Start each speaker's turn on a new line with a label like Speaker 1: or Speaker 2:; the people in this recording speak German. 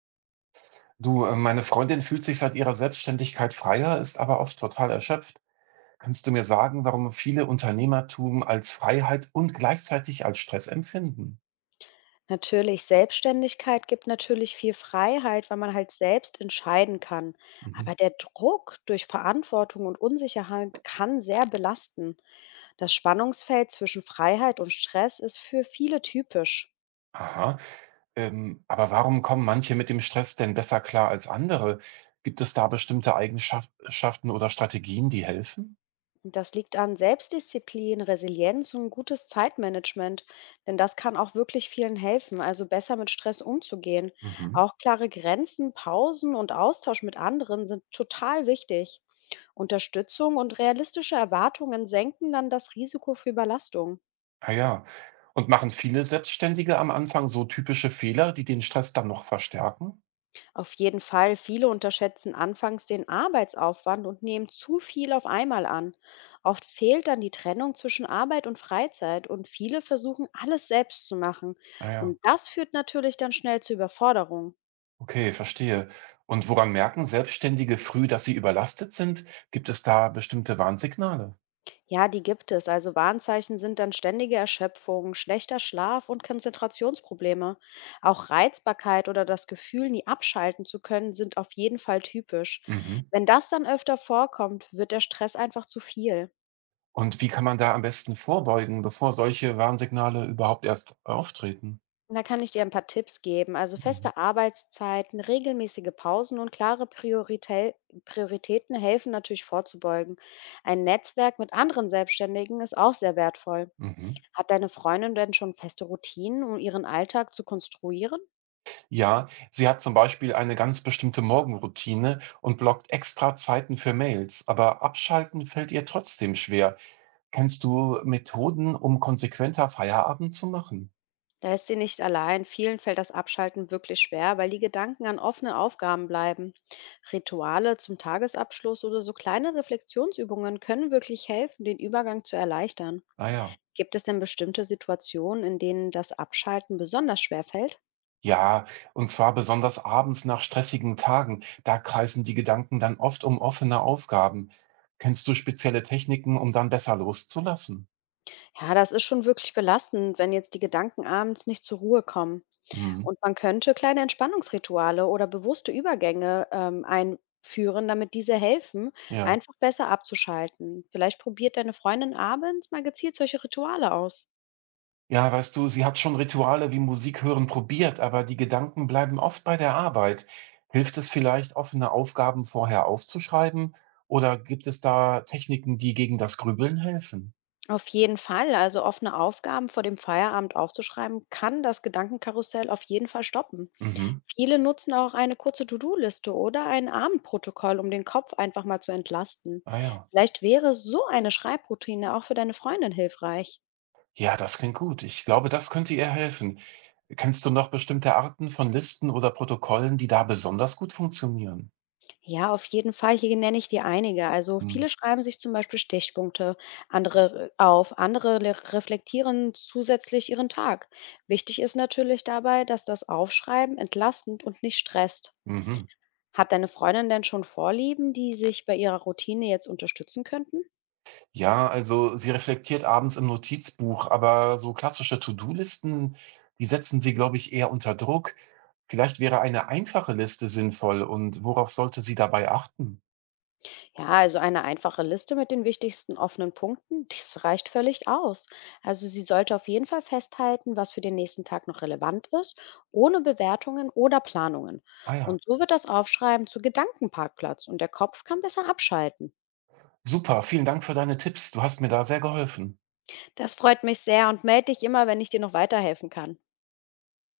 Speaker 1: Du, meine Freundin fühlt sich seit ihrer Selbstständigkeit freier, ist aber oft total erschöpft. Kannst du mir sagen, warum viele Unternehmertum als Freiheit und gleichzeitig als Stress empfinden?
Speaker 2: Natürlich, Selbstständigkeit gibt natürlich viel Freiheit, weil man halt selbst entscheiden kann.
Speaker 1: Mhm.
Speaker 2: Aber der Druck durch Verantwortung und Unsicherheit kann sehr belasten. Das Spannungsfeld zwischen Freiheit und Stress ist für viele typisch.
Speaker 1: Aha. Aber warum kommen manche mit dem Stress denn besser klar als andere? Gibt es da bestimmte Eigenschaften oder Strategien, die helfen?
Speaker 2: Und das liegt an Selbstdisziplin, Resilienz und gutes Zeitmanagement, denn das kann auch wirklich vielen helfen, also besser mit Stress umzugehen.
Speaker 1: Mhm.
Speaker 2: Auch klare Grenzen, Pausen und Austausch mit anderen sind total wichtig. Unterstützung und realistische Erwartungen senken dann das Risiko für Überlastung.
Speaker 1: Ah ja. Und machen viele Selbstständige am Anfang so typische Fehler, die den Stress dann noch verstärken?
Speaker 2: Auf jeden Fall, viele unterschätzen anfangs den Arbeitsaufwand und nehmen zu viel auf einmal an. Oft fehlt dann die Trennung zwischen Arbeit und Freizeit und viele versuchen alles selbst zu machen.
Speaker 1: Ah ja.
Speaker 2: Und das führt natürlich dann schnell zu Überforderung.
Speaker 1: Okay, verstehe. Und woran merken Selbstständige früh, dass sie überlastet sind? Gibt es da bestimmte Warnsignale?
Speaker 2: Ja, die gibt es. Also Warnzeichen sind dann ständige Erschöpfung, schlechter Schlaf und Konzentrationsprobleme. Auch Reizbarkeit oder das Gefühl, nie abschalten zu können, sind auf jeden Fall typisch.
Speaker 1: Mhm.
Speaker 2: Wenn das dann öfter vorkommt, wird der Stress einfach zu viel.
Speaker 1: Und wie kann man da am besten vorbeugen, bevor solche Warnsignale überhaupt erst auftreten?
Speaker 2: Da kann ich dir ein paar Tipps geben. Also
Speaker 1: Mhm.
Speaker 2: feste Arbeitszeiten, regelmäßige Pausen und klare Prioritäten helfen natürlich vorzubeugen. Ein Netzwerk mit anderen Selbstständigen ist auch sehr wertvoll.
Speaker 1: Mhm.
Speaker 2: Hat deine Freundin denn schon feste Routinen, um ihren Alltag zu konstruieren?
Speaker 1: Ja, sie hat zum Beispiel eine ganz bestimmte Morgenroutine und blockt extra Zeiten für Mails, aber abschalten fällt ihr trotzdem schwer. Kennst du Methoden, um konsequenter Feierabend zu machen?
Speaker 2: Da ist sie nicht allein. Vielen fällt das Abschalten wirklich schwer, weil die Gedanken an offene Aufgaben bleiben. Rituale zum Tagesabschluss oder so kleine Reflexionsübungen können wirklich helfen, den Übergang zu erleichtern.
Speaker 1: Naja.
Speaker 2: Gibt es denn bestimmte Situationen, in denen das Abschalten besonders schwer fällt?
Speaker 1: Ja, und zwar besonders abends nach stressigen Tagen. Da kreisen die Gedanken dann oft um offene Aufgaben. Kennst du spezielle Techniken, um dann besser loszulassen?
Speaker 2: Ja, das ist schon wirklich belastend, wenn jetzt die Gedanken abends nicht zur Ruhe kommen.
Speaker 1: Mhm.
Speaker 2: Und man könnte kleine Entspannungsrituale oder bewusste Übergänge einführen, damit diese helfen,
Speaker 1: Ja.
Speaker 2: einfach besser abzuschalten. Vielleicht probiert deine Freundin abends mal gezielt solche Rituale aus.
Speaker 1: Ja, weißt du, sie hat schon Rituale wie Musik hören probiert, aber die Gedanken bleiben oft bei der Arbeit. Hilft es vielleicht, offene Aufgaben vorher aufzuschreiben? Oder gibt es da Techniken, die gegen das Grübeln helfen?
Speaker 2: Auf jeden Fall, also offene Aufgaben vor dem Feierabend aufzuschreiben, kann das Gedankenkarussell auf jeden Fall stoppen.
Speaker 1: Mhm.
Speaker 2: Viele nutzen auch eine kurze To-Do-Liste oder ein Abendprotokoll, um den Kopf einfach mal zu entlasten.
Speaker 1: Ah ja.
Speaker 2: Vielleicht wäre so eine Schreibroutine auch für deine Freundin hilfreich.
Speaker 1: Ja, das klingt gut. Ich glaube, das könnte ihr helfen. Kennst du noch bestimmte Arten von Listen oder Protokollen, die da besonders gut funktionieren?
Speaker 2: Ja, auf jeden Fall. Hier nenne ich dir einige. Also
Speaker 1: Hm.
Speaker 2: viele schreiben sich zum Beispiel Stichpunkte andere auf, andere reflektieren zusätzlich ihren Tag. Wichtig ist natürlich dabei, dass das Aufschreiben entlastend und nicht stresst.
Speaker 1: Mhm.
Speaker 2: Hat deine Freundin denn schon Vorlieben, die sich bei ihrer Routine jetzt unterstützen könnten?
Speaker 1: Ja, also sie reflektiert abends im Notizbuch, aber so klassische To-Do-Listen, die setzen sie, glaube ich, eher unter Druck. Vielleicht wäre eine einfache Liste sinnvoll und worauf sollte sie dabei achten?
Speaker 2: Ja, also eine einfache Liste mit den wichtigsten offenen Punkten, das reicht völlig aus. Also sie sollte auf jeden Fall festhalten, was für den nächsten Tag noch relevant ist, ohne Bewertungen oder Planungen.
Speaker 1: Ah ja,
Speaker 2: Und so wird das Aufschreiben zu Gedankenparkplatz und der Kopf kann besser abschalten.
Speaker 1: super, vielen Dank für deine Tipps. Du hast mir da sehr geholfen.
Speaker 2: Das freut mich sehr und melde dich immer, wenn ich dir noch weiterhelfen kann.